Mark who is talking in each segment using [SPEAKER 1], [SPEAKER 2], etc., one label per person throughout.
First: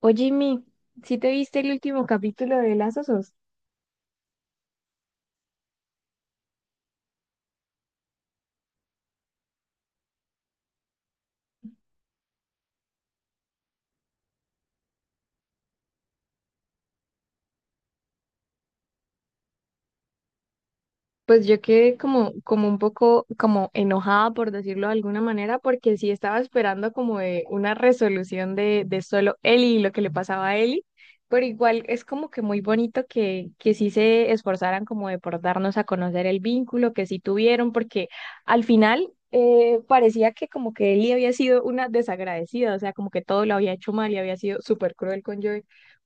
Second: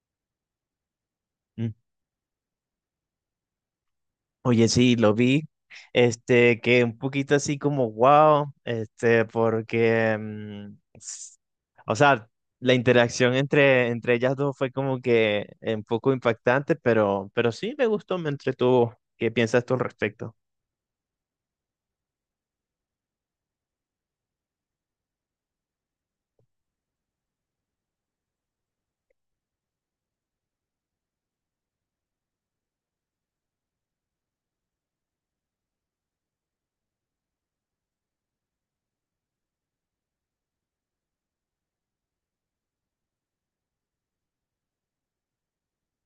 [SPEAKER 1] Oye, Jimmy, ¿sí te viste el
[SPEAKER 2] Mm.
[SPEAKER 1] último capítulo de Las Osos?
[SPEAKER 2] Oye, sí, lo vi. Que un poquito así como wow, porque, o sea, la interacción entre ellas dos fue como que un poco impactante, pero sí me gustó, me entretuvo. ¿Qué piensas tú al respecto?
[SPEAKER 1] Pues yo quedé como un poco como enojada, por decirlo de alguna manera, porque sí estaba esperando como de una resolución de solo Ellie y lo que le pasaba a Ellie, pero igual es como que muy bonito que sí se esforzaran como de por darnos a conocer el vínculo que sí tuvieron, porque al final parecía que como que Ellie había sido una desagradecida, o sea, como que todo lo había hecho mal y había sido súper cruel con Joey.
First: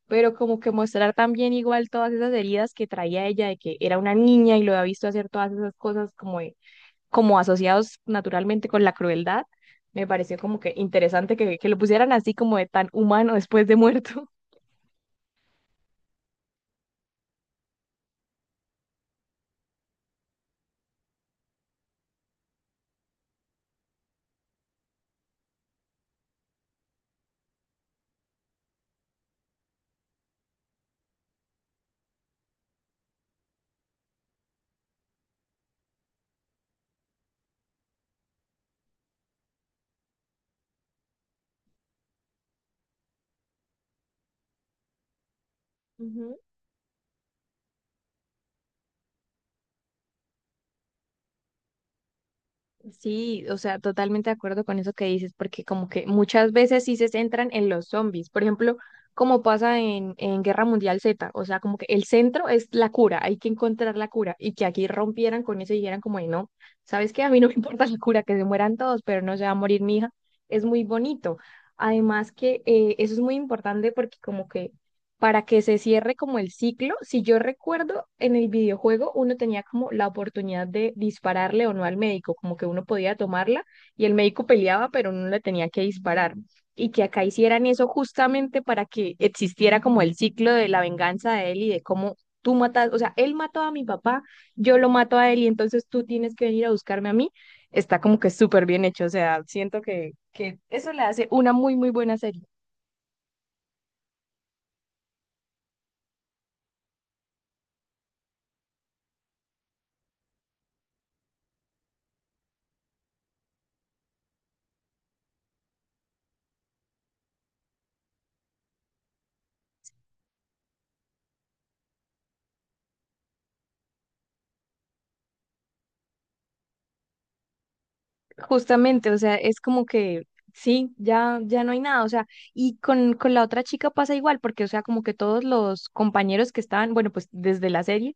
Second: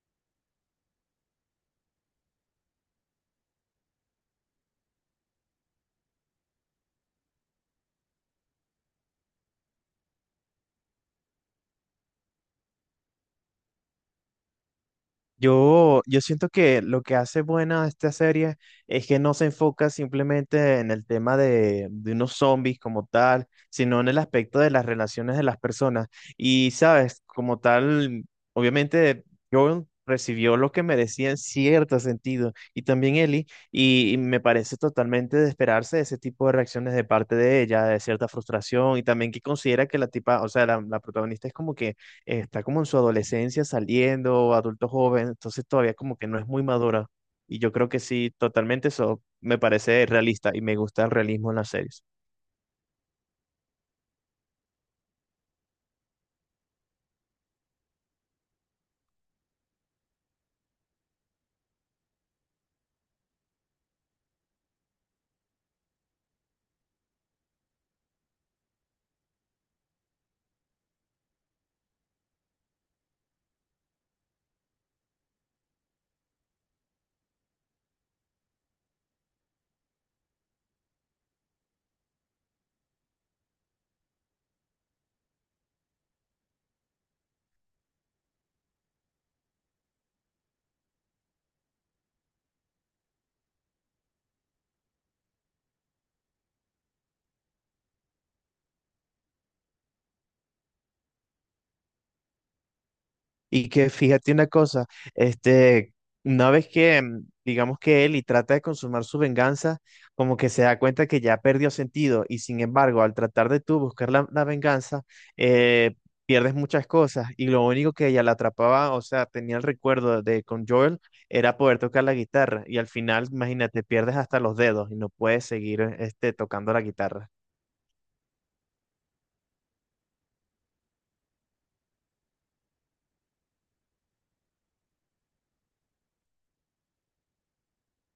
[SPEAKER 1] Pero como que mostrar también igual todas esas heridas que traía ella de que era una niña y lo había visto hacer todas esas cosas como asociados naturalmente con la crueldad, me pareció como que interesante que lo pusieran así como de tan humano después de muerto.
[SPEAKER 2] Yo siento que lo que hace buena a esta serie es que no se enfoca simplemente en el tema de unos zombies como tal, sino en el aspecto de las relaciones de las personas. Y, sabes, como tal, obviamente Joel recibió lo que merecía en cierto sentido, y también Ellie, y me parece totalmente de esperarse ese tipo de reacciones de parte de ella, de cierta frustración, y también que considera que la tipa, o sea, la protagonista es como que está como en su adolescencia saliendo, adulto joven, entonces todavía como que no es muy madura. Y yo creo que sí, totalmente eso me parece realista y me gusta el realismo en las series.
[SPEAKER 1] Sí, o sea, totalmente de acuerdo con eso que dices, porque como que muchas veces sí se centran en los zombies, por ejemplo, como pasa en Guerra Mundial Z, o sea, como que el centro es la cura, hay que encontrar la cura, y que aquí rompieran con eso y dijeran como, "Ay, no, ¿sabes qué? A mí no me importa la cura, que se mueran todos, pero no se va a morir mi hija." Es muy bonito. Además que eso es muy importante porque como que para que se cierre como el ciclo. Si yo recuerdo, en el videojuego uno tenía como la oportunidad de dispararle o no al médico, como que uno podía tomarla y el médico peleaba, pero uno le tenía que disparar. Y que acá hicieran eso justamente para que existiera como el ciclo de la venganza de él y de cómo tú matas, o sea, él mató a mi papá, yo lo mato a él y entonces tú tienes que venir a buscarme a mí. Está como que súper bien hecho, o sea, siento que eso le hace una muy, muy buena serie.
[SPEAKER 2] Y que fíjate una cosa, este, una vez que digamos que Eli trata de consumar su venganza, como que se da cuenta que ya perdió sentido y sin embargo, al tratar de tú buscar la venganza, eh, pierdes muchas cosas y lo único que ella la atrapaba, o sea, tenía el recuerdo de con Joel, era poder tocar la guitarra y al final, imagínate, pierdes hasta los dedos y no puedes seguir tocando la guitarra.
[SPEAKER 1] Justamente, o sea, es como que sí, ya, ya no hay nada, o sea, y con la otra chica pasa igual, porque, o sea, como que todos los compañeros que estaban, bueno, pues desde la serie,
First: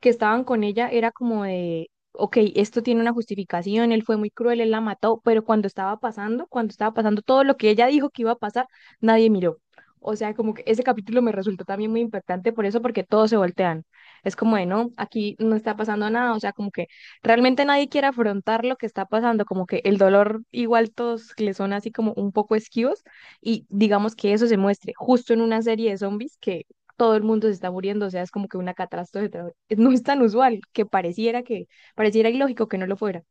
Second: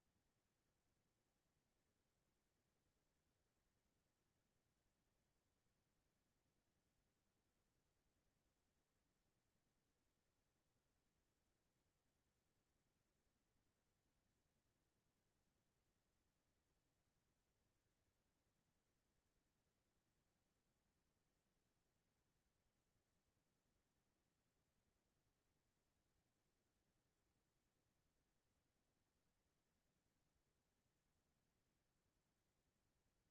[SPEAKER 1] que estaban con ella era como de, ok, esto tiene una justificación, él fue muy cruel, él la mató, pero cuando estaba pasando todo lo que ella dijo que iba a pasar, nadie miró. O sea, como que ese capítulo me resultó también muy impactante por eso, porque todos se voltean. Es como de, no, aquí no está pasando nada, o sea, como que realmente nadie quiere afrontar lo que está pasando, como que el dolor igual todos le son así como un poco esquivos y digamos que eso se muestre justo en una serie de zombies que todo el mundo se está muriendo, o sea, es como que una catástrofe, no es tan usual, que pareciera ilógico que no lo fuera.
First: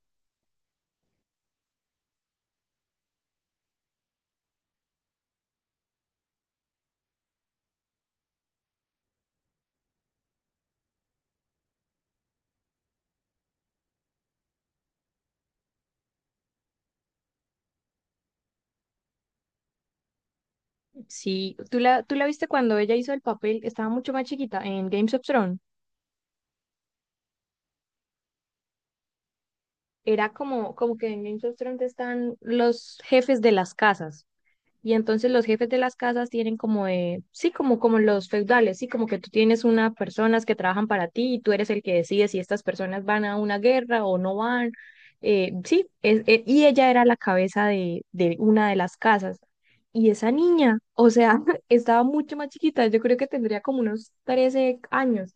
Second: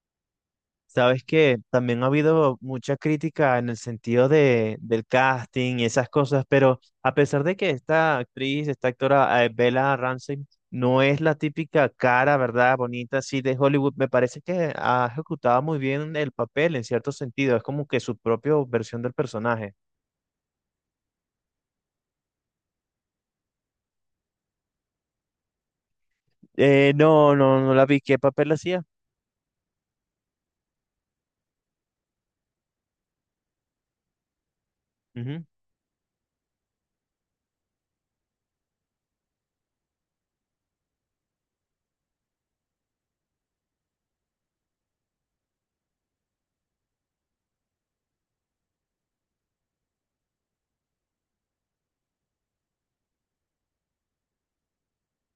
[SPEAKER 2] Sabes que también ha habido mucha crítica en el sentido de, del casting y esas cosas, pero a pesar de que esta actriz, esta actora, Bella Ramsey, no es la típica cara, ¿verdad? Bonita, así de Hollywood, me parece que ha ejecutado muy bien el papel en cierto sentido, es como que su propia versión del personaje.
[SPEAKER 1] Sí, tú la viste cuando ella hizo el papel, estaba mucho más chiquita en Games of Thrones.
[SPEAKER 2] No, no, no la vi. ¿Qué papel hacía?
[SPEAKER 1] Era como que en Games of Thrones están los jefes de las casas. Y entonces los
[SPEAKER 2] Ujú.
[SPEAKER 1] jefes de las casas tienen como, sí, como los feudales, sí, como que tú tienes unas personas que trabajan para ti y tú eres el que decide si estas personas van a una guerra o no van. Sí, y ella era la cabeza de una de las casas. Y esa niña, o sea, estaba mucho más chiquita, yo creo que tendría como unos 13 años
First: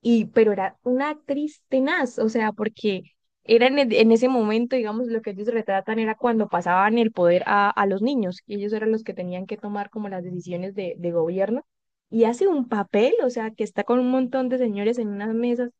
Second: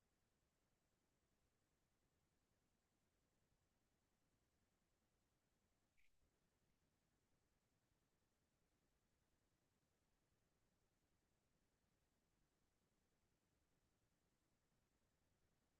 [SPEAKER 1] y pero era una actriz tenaz, o sea, porque era en ese momento, digamos, lo que ellos retratan era cuando pasaban el poder a los niños, y ellos eran los que tenían que tomar como las decisiones de gobierno, y hace un papel, o sea, que está con un montón de señores en unas mesas,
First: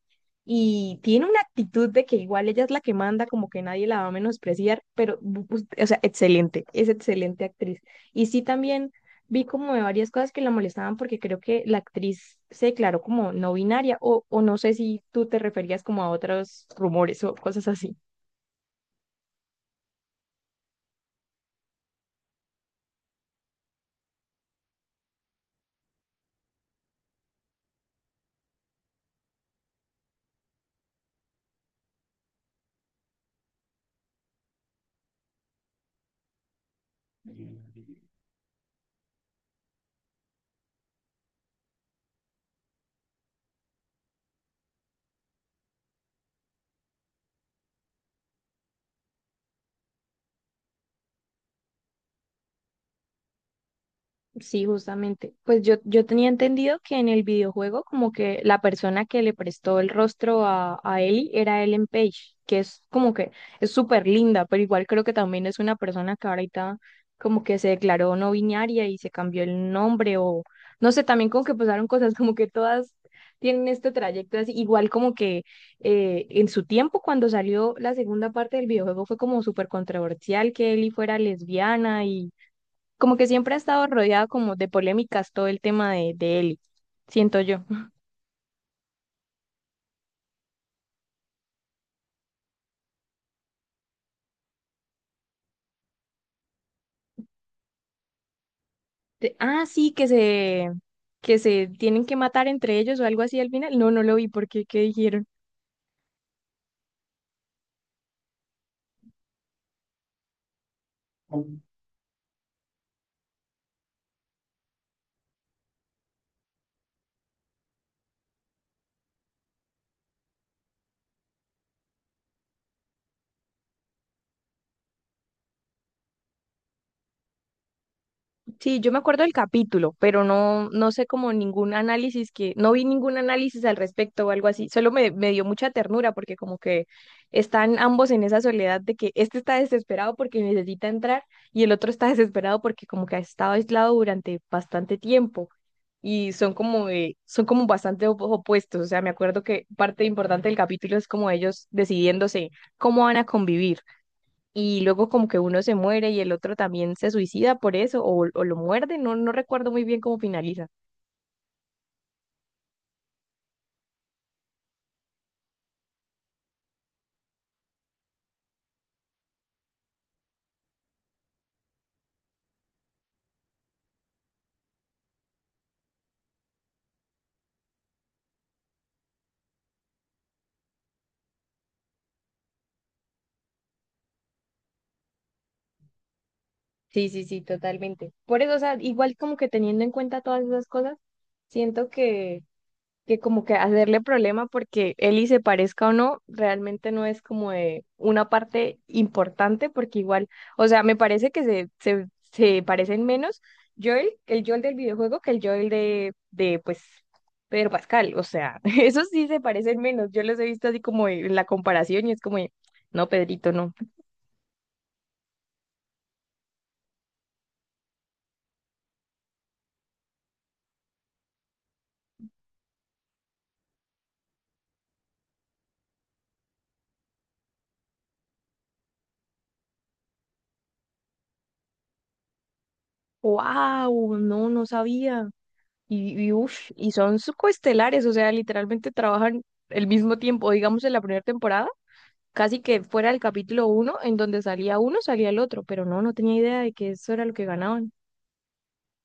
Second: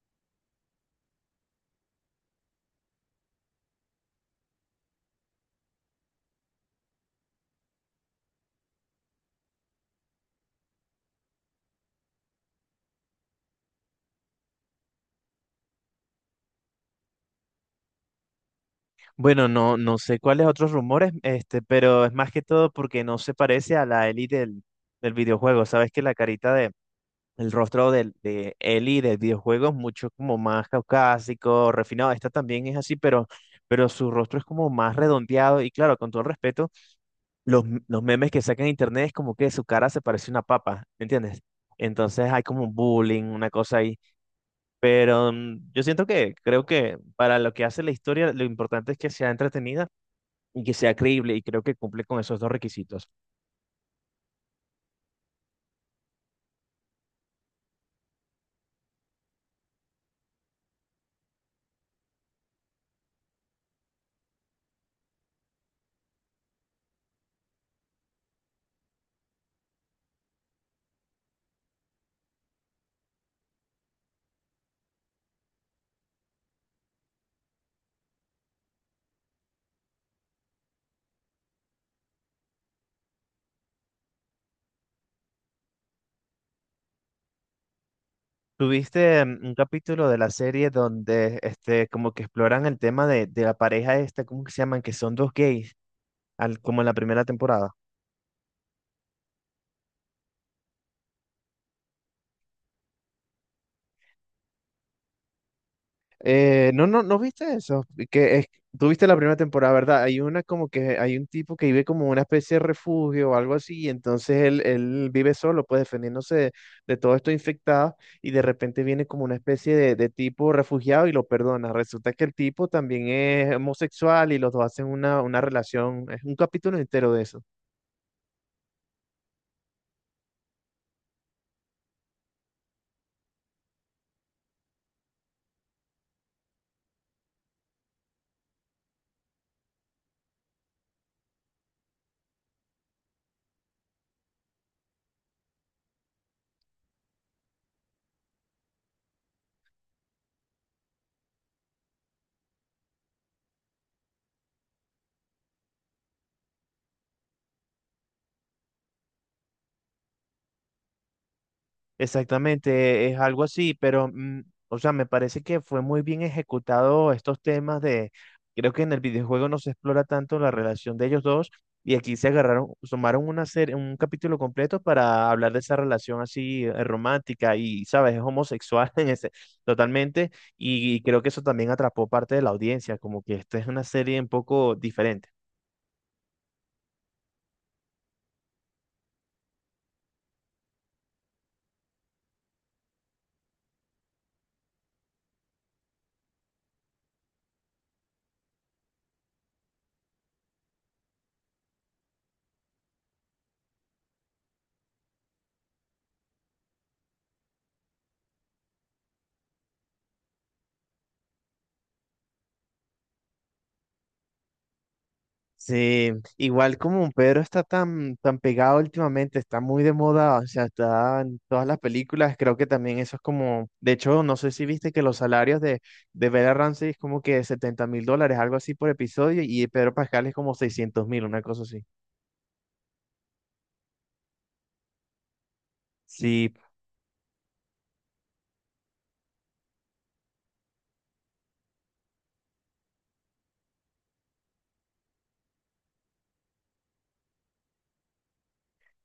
[SPEAKER 1] y tiene una actitud de que igual ella es la que manda, como que nadie la va a menospreciar, pero, o sea, excelente, es excelente actriz. Y sí también vi como de varias cosas que la molestaban porque creo que la actriz se declaró como no binaria o no sé si tú te referías como a otros rumores o cosas así.
[SPEAKER 2] Bueno, no, no sé cuáles otros rumores, pero es más que todo porque no se parece a la Ellie del videojuego. Sabes que el rostro de Ellie del videojuego es mucho como más caucásico, refinado. Esta también es así, pero su rostro es como más redondeado. Y claro, con todo el respeto, los memes que sacan en internet es como que su cara se parece a una papa, ¿me entiendes? Entonces hay como un bullying, una cosa ahí. Pero yo siento que, creo que para lo que hace la historia, lo importante es que sea entretenida y que sea creíble. Y creo que cumple con esos dos requisitos.
[SPEAKER 1] Sí, justamente. Pues yo tenía entendido que en el videojuego como que la persona que le prestó el rostro a Ellie era Ellen Page, que es como que es súper linda, pero igual creo que también es una persona que ahorita como que se declaró no binaria y se cambió el nombre o no sé, también como que pasaron cosas como que todas tienen este trayecto así, igual como que en su tiempo cuando salió la segunda parte del videojuego fue como súper controversial que Ellie fuera lesbiana como que siempre ha estado rodeado como de polémicas todo el tema de él, siento yo.
[SPEAKER 2] Tuviste un capítulo de la serie donde este como que exploran el tema de, la pareja esta, ¿cómo que se llaman? Que son dos gays, al, como en la primera temporada.
[SPEAKER 1] Ah, sí, que se tienen que matar entre ellos o algo así al final. No, no lo vi porque, ¿qué dijeron?
[SPEAKER 2] No, no, ¿no viste eso? Que es, tú viste la primera temporada, ¿verdad? Hay una como que hay un tipo que vive como una especie de refugio o algo así, y entonces él vive solo, pues defendiéndose de, todo esto infectado, y de repente viene como una especie de tipo refugiado y lo perdona. Resulta que el tipo también es homosexual y los dos hacen una relación, es un capítulo entero de eso.
[SPEAKER 1] Sí, yo me acuerdo del capítulo, pero no, no sé como ningún análisis que, no vi ningún análisis al respecto o algo así. Solo me dio mucha ternura porque como que están ambos en esa soledad de que este está desesperado porque necesita entrar y el otro está desesperado porque como que ha estado aislado durante bastante tiempo y son como bastante opuestos. O sea, me acuerdo que parte importante del capítulo es como ellos decidiéndose cómo van a convivir y luego como que uno se muere y el otro también se suicida por eso o lo muerde, no, no recuerdo muy bien cómo finaliza.
[SPEAKER 2] Exactamente, es algo así, pero, o sea, me parece que fue muy bien ejecutado estos temas creo que en el videojuego no se explora tanto la relación de ellos dos y aquí se agarraron, sumaron una serie, un capítulo completo para hablar de esa relación así romántica y, sabes, es homosexual en ese, totalmente y creo que eso también atrapó parte de la audiencia, como que esta es una serie un poco diferente.
[SPEAKER 1] Sí, sí, sí, totalmente. Por eso, o sea, igual como que teniendo en cuenta todas esas cosas, siento que como que hacerle problema porque Eli se parezca o no, realmente no es como de una parte importante porque igual, o sea, me parece que se parecen menos Joel, el Joel del videojuego que el Joel de pues, Pedro Pascal, o sea, esos sí se parecen menos, yo los he visto así como en la comparación y es como, de, no, Pedrito, no,
[SPEAKER 2] Sí, igual como Pedro está tan, tan pegado últimamente, está muy de moda, o sea, está en todas las películas, creo que también eso es como, de hecho, no sé si viste que los salarios de Bella Ramsey es como que 70.000 dólares, algo así por episodio, y de Pedro Pascal es como 600.000, una cosa así.
[SPEAKER 1] wow, no, no sabía. Y,
[SPEAKER 2] Sí,
[SPEAKER 1] uf, y son coestelares, o sea, literalmente trabajan el mismo tiempo, digamos en la primera temporada casi que fuera el capítulo uno, en donde salía uno, salía el otro, pero no, no tenía idea de que eso era lo que ganaban.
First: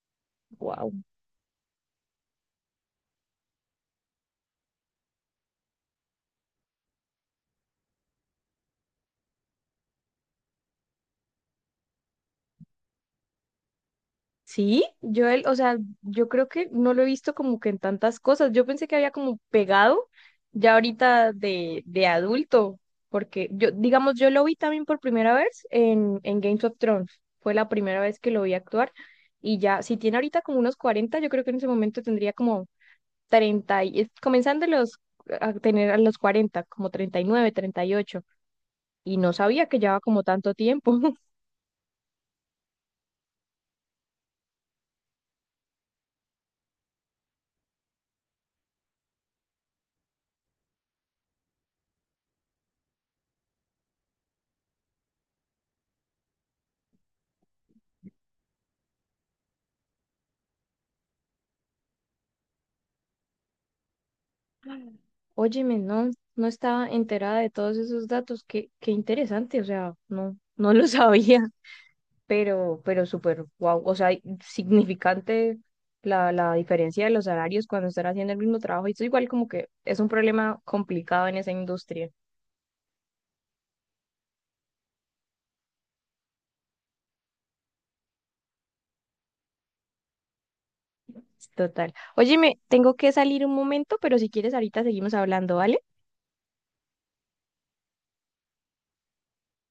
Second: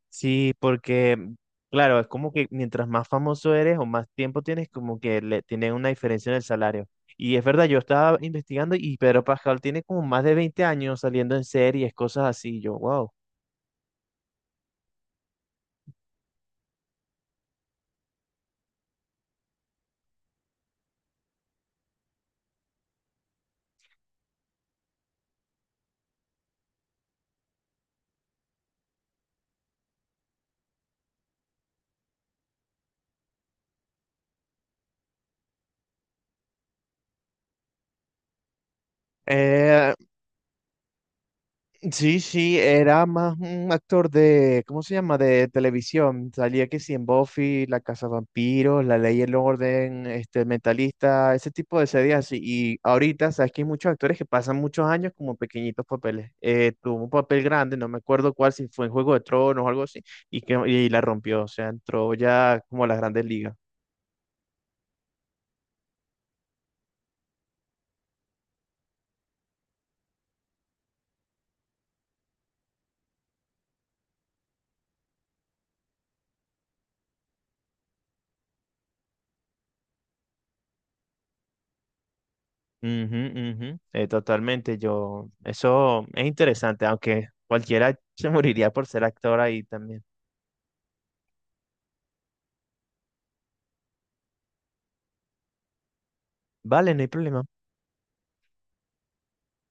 [SPEAKER 2] sí,
[SPEAKER 1] Wow.
[SPEAKER 2] porque, claro, es como que mientras más famoso eres o más tiempo tienes, como que le tienen una diferencia en el salario. Y es verdad, yo estaba investigando y Pedro Pascal tiene como más de 20 años saliendo en series, cosas así. Yo, wow.
[SPEAKER 1] Sí, o sea, yo creo que no lo he visto como que en tantas cosas. Yo pensé que había como pegado ya ahorita de adulto, porque yo, digamos, yo lo vi también por primera vez en Games of Thrones. Fue la primera vez que lo vi actuar. Y ya, si tiene ahorita como unos 40 yo creo que en ese momento tendría como 30 y, es- comenzando los, a tener a los 40 como 30 39 38 y no sabía que llevaba como tanto tiempo.
[SPEAKER 2] Sí, sí, era más un actor de, ¿cómo se llama? De televisión. Salía que sí en Buffy, La Casa Vampiros, La Ley y el Orden, este, El Mentalista, ese tipo de series así. Y ahorita, sabes que hay muchos actores que pasan muchos años como pequeñitos papeles. Tuvo un papel grande, no me acuerdo cuál, si fue en Juego de Tronos o algo así, y que y la rompió, o sea, entró ya como a las grandes ligas.
[SPEAKER 1] Óyeme, no, no estaba enterada de todos esos datos, qué interesante, o sea, no, no lo sabía, pero súper wow, o sea, significante la diferencia de los salarios cuando están haciendo el mismo trabajo, y eso igual como que es un problema complicado en esa industria,
[SPEAKER 2] Ujú, ujú. Totalmente, yo, eso es interesante, aunque cualquiera se moriría por ser actor ahí también.
[SPEAKER 1] total. Óyeme, tengo que salir un momento, pero si quieres ahorita seguimos hablando, ¿vale?
[SPEAKER 2] Vale, no hay problema.